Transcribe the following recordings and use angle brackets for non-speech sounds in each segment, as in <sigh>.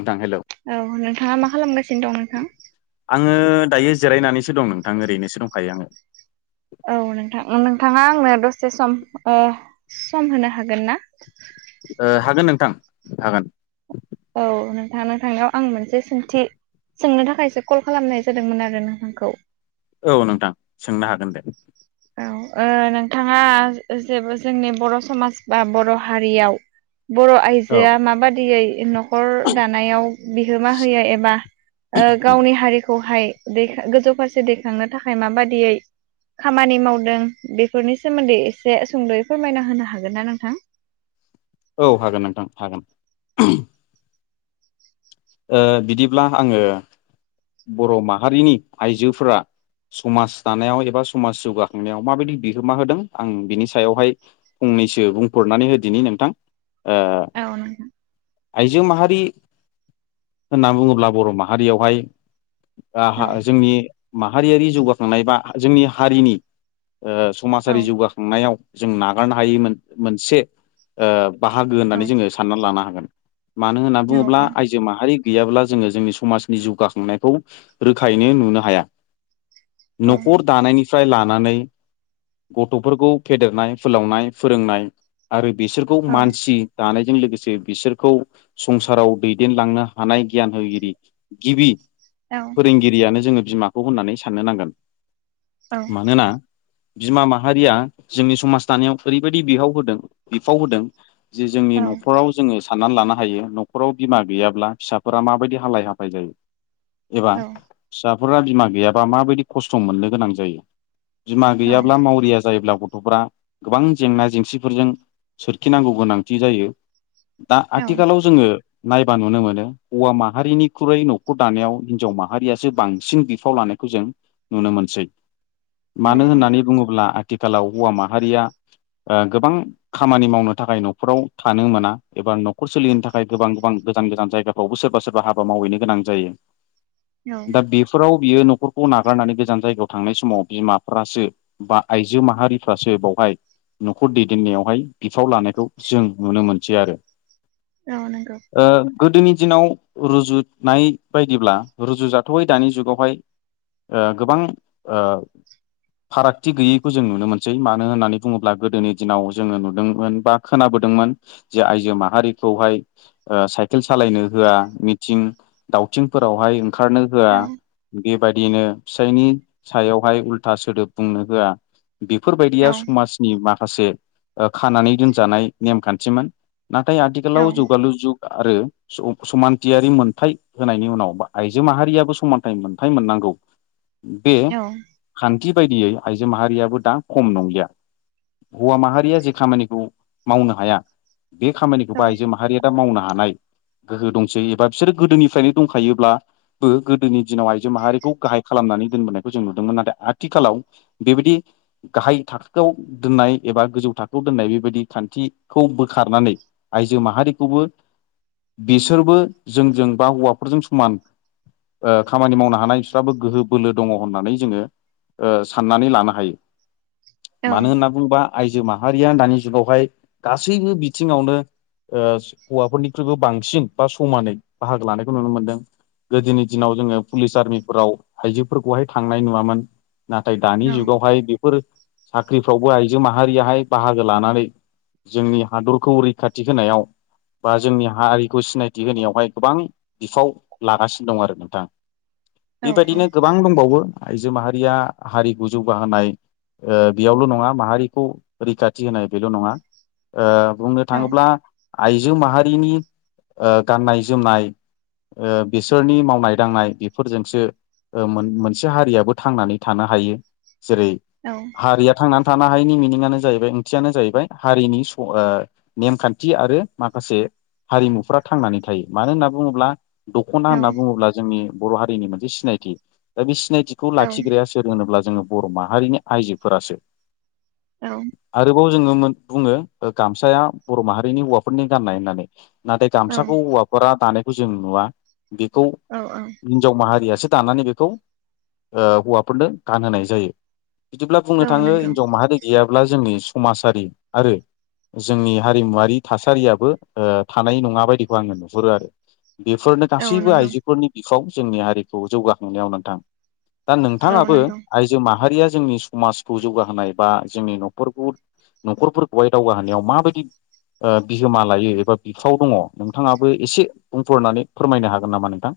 नोंथां हेलौ औ नोंथाङा मा खालामगासिनो दं नोंथां? आङो दायो जिरायनानैसो दं नोंथां, ओरैनोसो दंखायो आङो। औ नोंथां नोंथाङा आंनो दसे सम ओ सम होनो हागोन ना? ओ हागोन नोंथां हागोन। औ नोंथाङ नोंथांनियाव आं मोनसे सोंथि सोंनो थाखायसो कल खालामनाय जादोंमोन आरो नोंथांखौ औ नोंथां, सोंनो हागोन दे। औ, ओ नोंथाङा जेबो जोंनि बर' समाज बा बर' हारियाव बर' औ आइजोआ माबादियै न' खर दानायाव बिहोमा होयो एबा ओ गावनि हारिखौ हाय दै गोजौ फारसे दैखांनो थाखाय माबादियै खामानि मावदों बेफोरनि सोमोन्दै एसे सुंद'यै फोरमायना होनो हागोन ना नोंथां? औ हागोन नोंथां हागोन। ओ बिदिब्ला आङो बर' माहारिनि आइजोफोरा समाज दानायाव एबा समाज जौगाखांनायाव माबायदि बिहोमा होदों आं बिनि सायावहाय फं नैसो बुंहरनानै होदिनि नोंथां। ओ औ नोंथां। आइजो माहारि होनना बुङोब्ला बर' माहारियावहाय ओ जोंनि माहारियारि जौगाखांनाय बा जोंनि हारिनि ओ औ समाजारि जौगाखांनायाव जों नागारनो हायै मोनसे ओ बाहागो औ होननानै जोङो साननानै लानो हागोन। मानो होनना बुङोब्ला आइजो माहारि गैयाब्ला जोङो जोंनि समाजनि जौगाखांनाय खौ रोखायैनो नुनो हाया औ न'खर दानायनि फ्राय लानानै गथ'फोरखौ फेदेरनाय फोलावनाय फोरोंनाय आरो बिसोरखौ मानसि दानाय जों लोगोसे बिसोरखौ संसाराव दैदेनलांनो हानाय गियान होगिरि गिबि औ औ फोरोंगिरियानो जोङो बिमाखौ होननानै साननो नांगोन। मानोना बिमा माहारिया जोंनि समाज दानायाव ओरैबायदि बिहाव होदों बिफाव होदों जे जोंनि औ न'खराव जोङो साननानै लानो हायो न'खराव बिमा गैयाब्ला फिसाफोरा माबायदि हालाय हाफाय जायो। एबा फिसाफोरा बिमा गैयाबा माबायदि खस्थ' मोननो गोनां जायो। बिमा गैयाब्ला मावरिया जायोब्ला ग' थ'फ्रा गोबां जेंना जेंसिफोरजों सोरखिनांगौ गोनांथि जायो। दा आथिखालाव जोङो नायबा नुनो मोनो हौवा माहारिनिख्रुइ न'खर दानायाव हिनजाव माहारियासो बांसिन बिफाव लानायखौ जों नुनो मोनसै। औ मानो होननानै बुङोब्ला आथिखालाव हौवा माहारिया ओ गोबां खामानि मावनो थाखाय न'खराव थानो मोना एबा न'खर सोलिनो थाखाय गोबां गोबां गोजान गोजान जायगाफ्रावबो सोरबा सोरबा हाबा मावहैनो गोनां जायो। दा बेफोराव बियो न'खरखौ नागारनानै गोजान जायगायाव थांनाय समाव बिमाफ्रासो बा आइजो माहारिफ्रासो बावहाय न'खर दैदेननायावहाय बिफाव लानायखौ जों नुनो मोनसै आरो। औ नोंगौ ओ गोदोनि दिनाव रुजुनाय बायदिब्ला रुजुजाथ'यै दानि जुगावहाय ओ गोबां ओ फारागथि गैयैखौ जों नुनो मोनसै मानो होननानै बुङोब्ला गोदोनि दिनाव जोङो नुदोंमोन बा खोनाबो दोंमोन जे आइजो माहारिखौहाय साइकेल सालायनो होआ मिंथिं दाव दावथिंफोरावहाय ओंखारनो औ होआ बे बायदिनो फिसायनि सायावहाय उल्था सोदोब बुंनो होआ औ बेफोरबायदिया समाजनि माखासे ओ खानानै दोनजानाय नेमखान्थिमोन‌ नाथाय औ आथिखालाव जुगालु जुग आरो समानथियारि मोनथाय होनायनि उनावबा आइजो माहारियाबो समानथाइ मोनथाय मोननांगौ बे औ खान थि बायदियै आइजो माहारियाबो दा खम नंलिया। हौवा माहारिया जे खामानिखौ मावनो हाया बे खामानिखौबो औ आइजो माहारिया दा मावनो हानाय गोहो दंसै एबा बिसोरो गोदोनिफ्रायनो दंखायोब्ला बो गोदोनि दिनाव आइजो माहारिखौ गाहाय खालामनानै दोनबोनायखौ जों नुदोंमोन नाथाय आथिखालाव बेबायदि दि गाहाय थाखोआव दोननाय एबा गोजौ थाखोआव दोननाय बेबायदि खान्थिखौ बोखारनानै आइजो माहारिखौबो बिसोरबो जोंजों बा हौवाफोरजों समान ओ खामानि मावनो हानाय बिस्राबो गोहो बोलो दङ होननानै जोङो ओ साननानै लानो हायो। औ मानो होनना बुंबा आइजो माहारिया दानि जुगावहाय गासैबो बिथिङावनो ओ हौवाफोरनिख्रुइबो बांसिन बा समानै बाहागो लानायखौ नुनो मोनदों। गोदोनि दिनाव जोङो पुलिस आर्मिफोराव आइजोफोरखौहाय थांनाय नुवामोन। नाथाय दानि जुगावहाय बेफोर साख्रिफ्रावबो आइजो माहारियाहाय बाहागो लानानै जोंनि हादरखौ रैखाथि होनायाव बा जोंनि हारिखौ सिनायथि होनायावहाय गोबां बिफाव लागासिनो दं आरो नोंथां। बेबायदिनो गोबां दंबावो आइजो माहारिया हारिखौ जौगाहोनाय ओ बेयावल' नङा माहारिखौ रैखाथि होनाय बेल' नङा ओ बुंनो थाङोब्ला आइजो माहारिनि ओ गाननाय जोमनाय ओ बिस बिसोरनि मावनाय दांनाय बेफोरजोंसो मोन-मोनसे हारियाबो थांनानै थानो हायो। जेरै हारिया थांनानै थानो हायिनि मिनिंनो जाहैबाय ओंथियानो जाहैबाय हारिनि स ओ नेमखान्थि आरो माखासे हारिमुफोरा थांनानै थायो। मानो होनना बुङोब्ला द ख'ना होनना बुङोब्ला जोंनि बर' हारिनि मोनसे सिनायथि। दा बे सिनायथिखौ लाखिग्राया सोर होनोब्ला जों बर' माहारिनि आइजोफोरासो। आरोबाव जोङो मोन बुङो ओ गामसाया बर' माहारिनि हौवाफोरनि गाननाय होननानै। नाथाय गामसाखौ हौवाफोरा दानायखौ जों नुवा, बेखौ हिनजाव माहारियासो दानानै बेखौ ओ हौवाफोरनो गानहोनाय जायो। बिदिब्ला बुंनो थाङो हिनजाव माहारि गैयाब्ला जोंनि समाजारि आरो जोंनि हारिमुवारि थासारियाबो ओ थानाय नङा बायदिखौ आङो नुहुरो आरो। बेफोर औ नंगौ औ गासैबो नंगौ आइजोफोरनि बिखाव जोंनि हारिखौ जौगाखांनायाव नोंथां। दा औ नोंथाङाबो नंगौ आइजो माहारिया जोंनि समाजखौ जौगाहोनाय बा जोंनि न'खरखौ न'खरफोरखौहाय दावगाहोनायाव माबायदि ओ बिहोमा लायो एबा बिफाव दङ नोंथाङाबो एसे बुंफोरनानै फोरमायनो हागोन नामा नोंथां?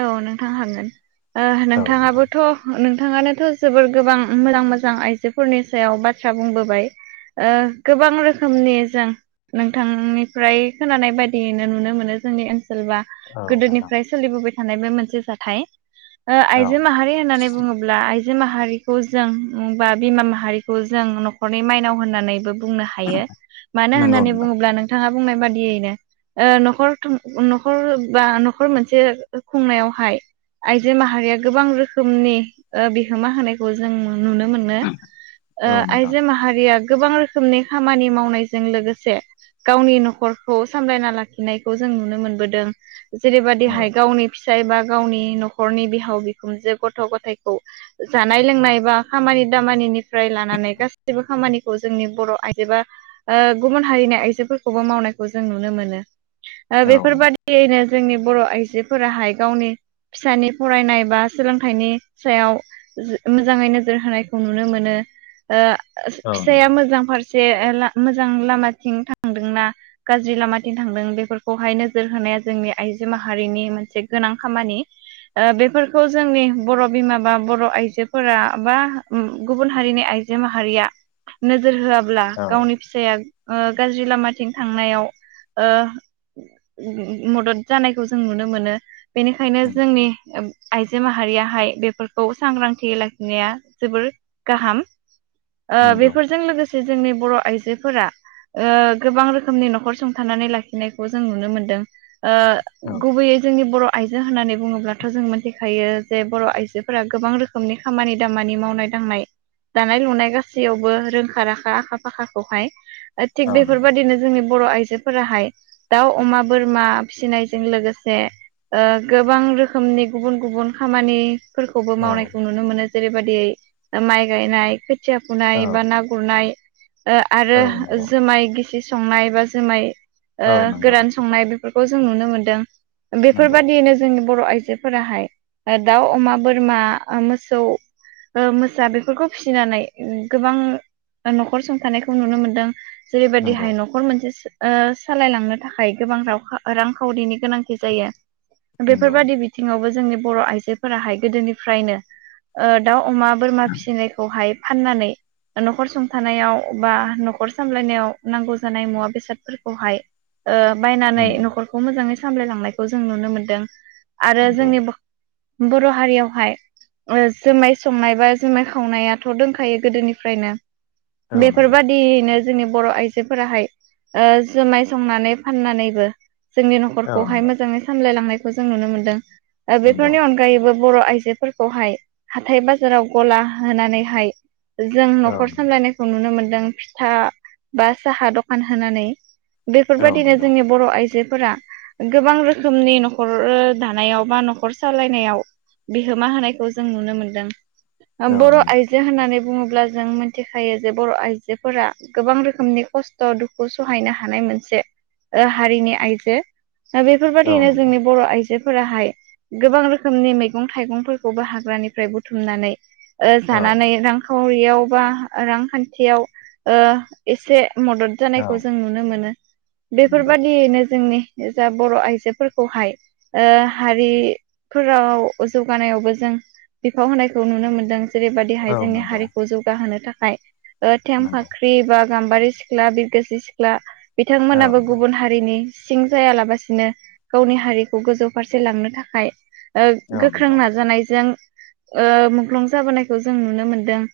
औ नोंथां हागोन। ओ औ नोंथां नोंथाङाबोथ' नोंथाङानोथ' जोबोर गोबां मोजां मोजां आइजोफोरनि सायाव बाथ्रा बुंबोबाय। ओ गोबां रोखोमनि जों नोंथांनिफ्राय खोनानाय बायदियैनो नुनो मोनो जोंनि ओनसो सोलबा औ नोंथां गोदोनिफ्राय सोलिबोबाय थानाय बे मोनसे जाथाय। ओ औ आइजो माहारि होननानै बुङोब्ला आइजो जो माहारिखौ जों बा बिमा माहारिखौ जों न'खरनि माइनाव होननानैबो बुंनो हायो। मानो नोंगौ होननानै नोंथां बुङोब्ला नोंथाङा बुंनाय बादियैनो ओ न'खर थं न'खर बा न'खर मोनसे खुंनायावहाय आइजो माहारिया गोबां रोखोमनि बिहोमा होनायखौ जों नुनो मोनो। ओ औ नोंथां आइजो माहारिया गोबां रोखोमनि खामानि मावनायजों लोगोसे गावनि न'खरखौ सामलायना लाखिनायखौ जों नुनो मोनबोदों। जेरैबायदि औ हाय फिसाइ बा गावनि न'खरनि बिहाव बिखुनजो गथ' गथायखौ जानाय लोंनाय बा खामानि खामानि दामानिनिफ्राय लानानै गासिबो खामानिखौ जोंनि बर' आइजो बा ओ गुबुन हारिनि आइजोफोरखौबो मावनायखौ जों नुनो मोनो। ओ औ नंगौ बेफोरबादियैनो जोंनि बर' आइजो फोराहाय गावनि फिसानि फरायनाय बा सोलोंथाइनि जो सायाव मोजाङै नोजोर होनायखौ नुनो मोनो। ओ औ फिसाया नंगौ मोजां फारसे जे ला मोजां लामाथिं थांदोंना गाज्रि लामाथिं थांदों बेफोरखौहाय नोजोर होनो जोंनि आइजो माहारिनि मोनसे गोनां खामानि ओ बेफोरखौ जोंनि बर' बिमा बा बर' आइजोफोरा बा गुबुन हारिनि आइजो आइजो माहारिया नोजोर होआब्ला औ गावनि फिसाया ओ गाज्रि लामाथिं थांनायाव ओ मदद जानायखौ जों नुनो मोनो बेनिखायनो नंगौ जोंनि आइजो माहारियाहाय बेफोरखौ सांग्रांथि लाखिनाया जोबोर गाहाम । ओ नंगौ बेफोरजों लोगोसे जोंनि बर' आइजोफोरा ओ गोबां रोखोमनि न'खर संथानानै लाखिनायखौ जों नुनो मोनदों। ओ औ गुबैयै जोंनि बर' आइजो होननानै बुङोब्लाथ' जों मोन्थिखायो जे बर' आइजोफोरा गोबां रोखोमनि खामानि दामानि मावनाय दांनाय दानाय लुनाय गासैयावबो रोखा राखा आखा फाखा खौहाय ओथिग औ बेफोर नंगौ बादिनो जोंनि बर' आइजोफोराहाय दाव, अमा, बोरमा फिसिनायजों लोगोसे से ओ गोबां रोखोमनि गुबुन गुबुन खामानि फोरखौबो औ मावनायखौ नुनो मोनो जेरैबादियै माइ गायनाय खोथिया औ फुनाय बा ना गुरनाय ओ आरो औ नंगौ जोमाय गिसि संनाय बा जोमाय ओ औ नंगौ गोरान संनाय बे फोरखौ जों नुनो मोनदों नंगौ बेफोरबादियैनो जोंङो बर' आइजोफोराहाय ओ दाउ अमा बोरमा ओ मोसौ ओ मोसा बेफोरखौ फिसिनानै गोबां ओ न'खर संथानायखौ नुनो मोनदों नंगौ जेरैबादिहाय न'खर मोनसे ओ सालायलांनो थाखाय गोबां रावखा रांखावरिनि गोनां थि जायो नंगौ बेफोरबादि बिथिङावबो जोंनि बर' आइजोफोराहाय गोदोनिफ्रायनो ओ दाउ अमा बोरमा फिसिनायखौहाय फाननानै न'खर संथानायाव बा न'खर सामलायनायाव नांगौ जानाय मुवा बेसादफोरखौहाय ओ बायनानै नंगौ न'खरखौ मोजाङै सामलायलांनायखौ जों नुनो मोनदों । आरो नंगौ जोंनि बर' हारियावहाय ओ जोमाय संनाय बा जोमाय खावनायाथ' दंखायो गोदोनिफ्रायनो औ नंगौ बेफोरबादियैनो जोंनि बर' आइजोफोराहाय ओ जोमाय संनानै फाननानैबो जोंनि न'खर औ खौहाय नंगौ मोजाङै सामलायलांनायखौ जों नुनो मोनदों ओ नंगौ बेफोरनि अनगायैबो बर' आइजोफोरखौहाय हाथाय बाजाराव गला होनानैहाय जों औ न'खर सामलायनायखौ नुनो मोनदों फिथा बा साहा दखान होनानै औ बेफोरबायदिनो नंगौ जोंनि बर' आइजोफोरा गोबां रोखोमनि न'खर ओ दानायाव बा न'खर सालायनाय बिहोमा होनायखौ जों नुनो मोनदों औ बर नंगौ आइजो होन्नानै बुङोब्ला जों मिथिखायो जे बर' आइजोफोरा गोबां रोखोमनि दुखु खस्त सहायनो हानाय बादि मोनसे ओ हारिनि आइजो दा औ बेफोरबायदिनो नंगौ जोंनि बर' आइजो फोराहाय गोबां रोखोमनि मैगं थाइगंफोरखौबो हाग्रानिफ्राय बुथुमनानै ओ औ जानानै रांखावरियाव बा रांखान्थियाव ओ एसे मदद औ जानायखौ जों नुनो मोनो नंगौ बेफोरबादियैनो जोंनि जा बर' आइजोफोरखौहाय ओ हारि फोराव जौगानायावबो जों बिफाव होनायखौ नुनो मोनदों जेरैबायदिहाय औ जोंनि नंगौ हारिखौ जौगाहोनो थाखाय ओ थें नंगौ फाख्रि बा गाम्बारि सिख्ला बिरगोसि सिख्ला औ बिथांमोनाबो नंगौ गुबुन हारिनि सिं जायालाबासिनो गावनि हारिखौ गोजौ फारसे लांनो थाखाय ओ औ गोख्रों नंगौ नाजानायजों ओ मुंख्लं जाबोनायखौ जों नुनो मोनदों ।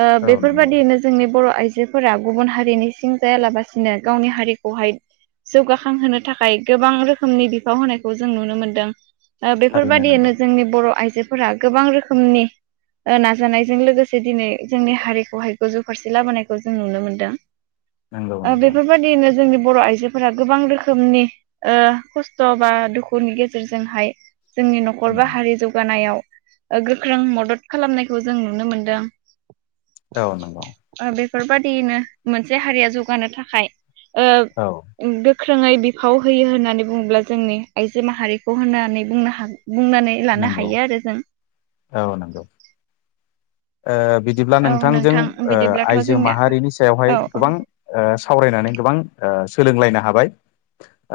ओ औ नंगौ बेफोरबादियैनो जोंनि बर' आइजोफोरा गुबुन हारिनि सिं जायालाबासिनो गावनि हारिखौहाय जौगाखांहोनो थाखाय गोबां रोखोमनि बिफाव होनायखौ जों नुनो मोनदों ओ थारैनो नंगौ बेफोरबायदियैनो जोंनि बर' आइजो आइजोफोरा गोबां रोखोमनि ओ नाजानायजों लोगोसे दिनै जोंनि हारिखौहाय गोजौ फारसे लाबोनायखौ जों नुनो मोनदों नंगौ ओ नंगौ बेफोरबायदिनो जोंनि बर' आइजोफोरा गोबां रोख खोमनि ओ खस्थ' बा दुखुनि गेजेरजोंहाय जोंनि न'खर बा औ हारि जौगानायाव ओ गोख्रों मदद खालामनायखौ जों नुनो मोनदों औ नोंगौ फोरबायदियैनो मोनसे हारिया जौगानो थाखाय औ ओ गोख्रो ख्रोङै बिफाव होयो होननानै बुङोब्ला जोंनि आइजो माहारिखौ होननानै बुंनो हागोन बुंनानै लानो नंगौ हायो आरो जों औ नंगौ ओ बिदिब्ला औ नोंथांजों नोंथां बिदिब्लाथ' आइजो जोंनिया माहारिनि सायावहाय औ औ गोबां सावरायनानै गोबां सोलोंलायनो हाबाय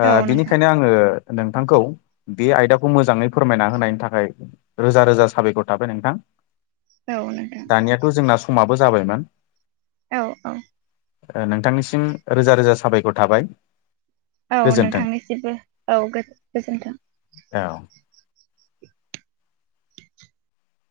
ओ औ नोंथां बिनिखायनो आंङो नोंथांखौ बे आयदाखौ मोजांङै फोरमायना होनायनि थाखाय रोजा रोजा साबायखर थाबाय नोंथां <inaudible> औ नोंथां दानियाथ' जोंना समाबो जाबायमोन औ औ ओ नोंथांनिसिम रोजा रोजा साबायखर थाबाय औ गोजोन्थों नोंथांनिसिबो औ गोजोन्थों <unintelligible>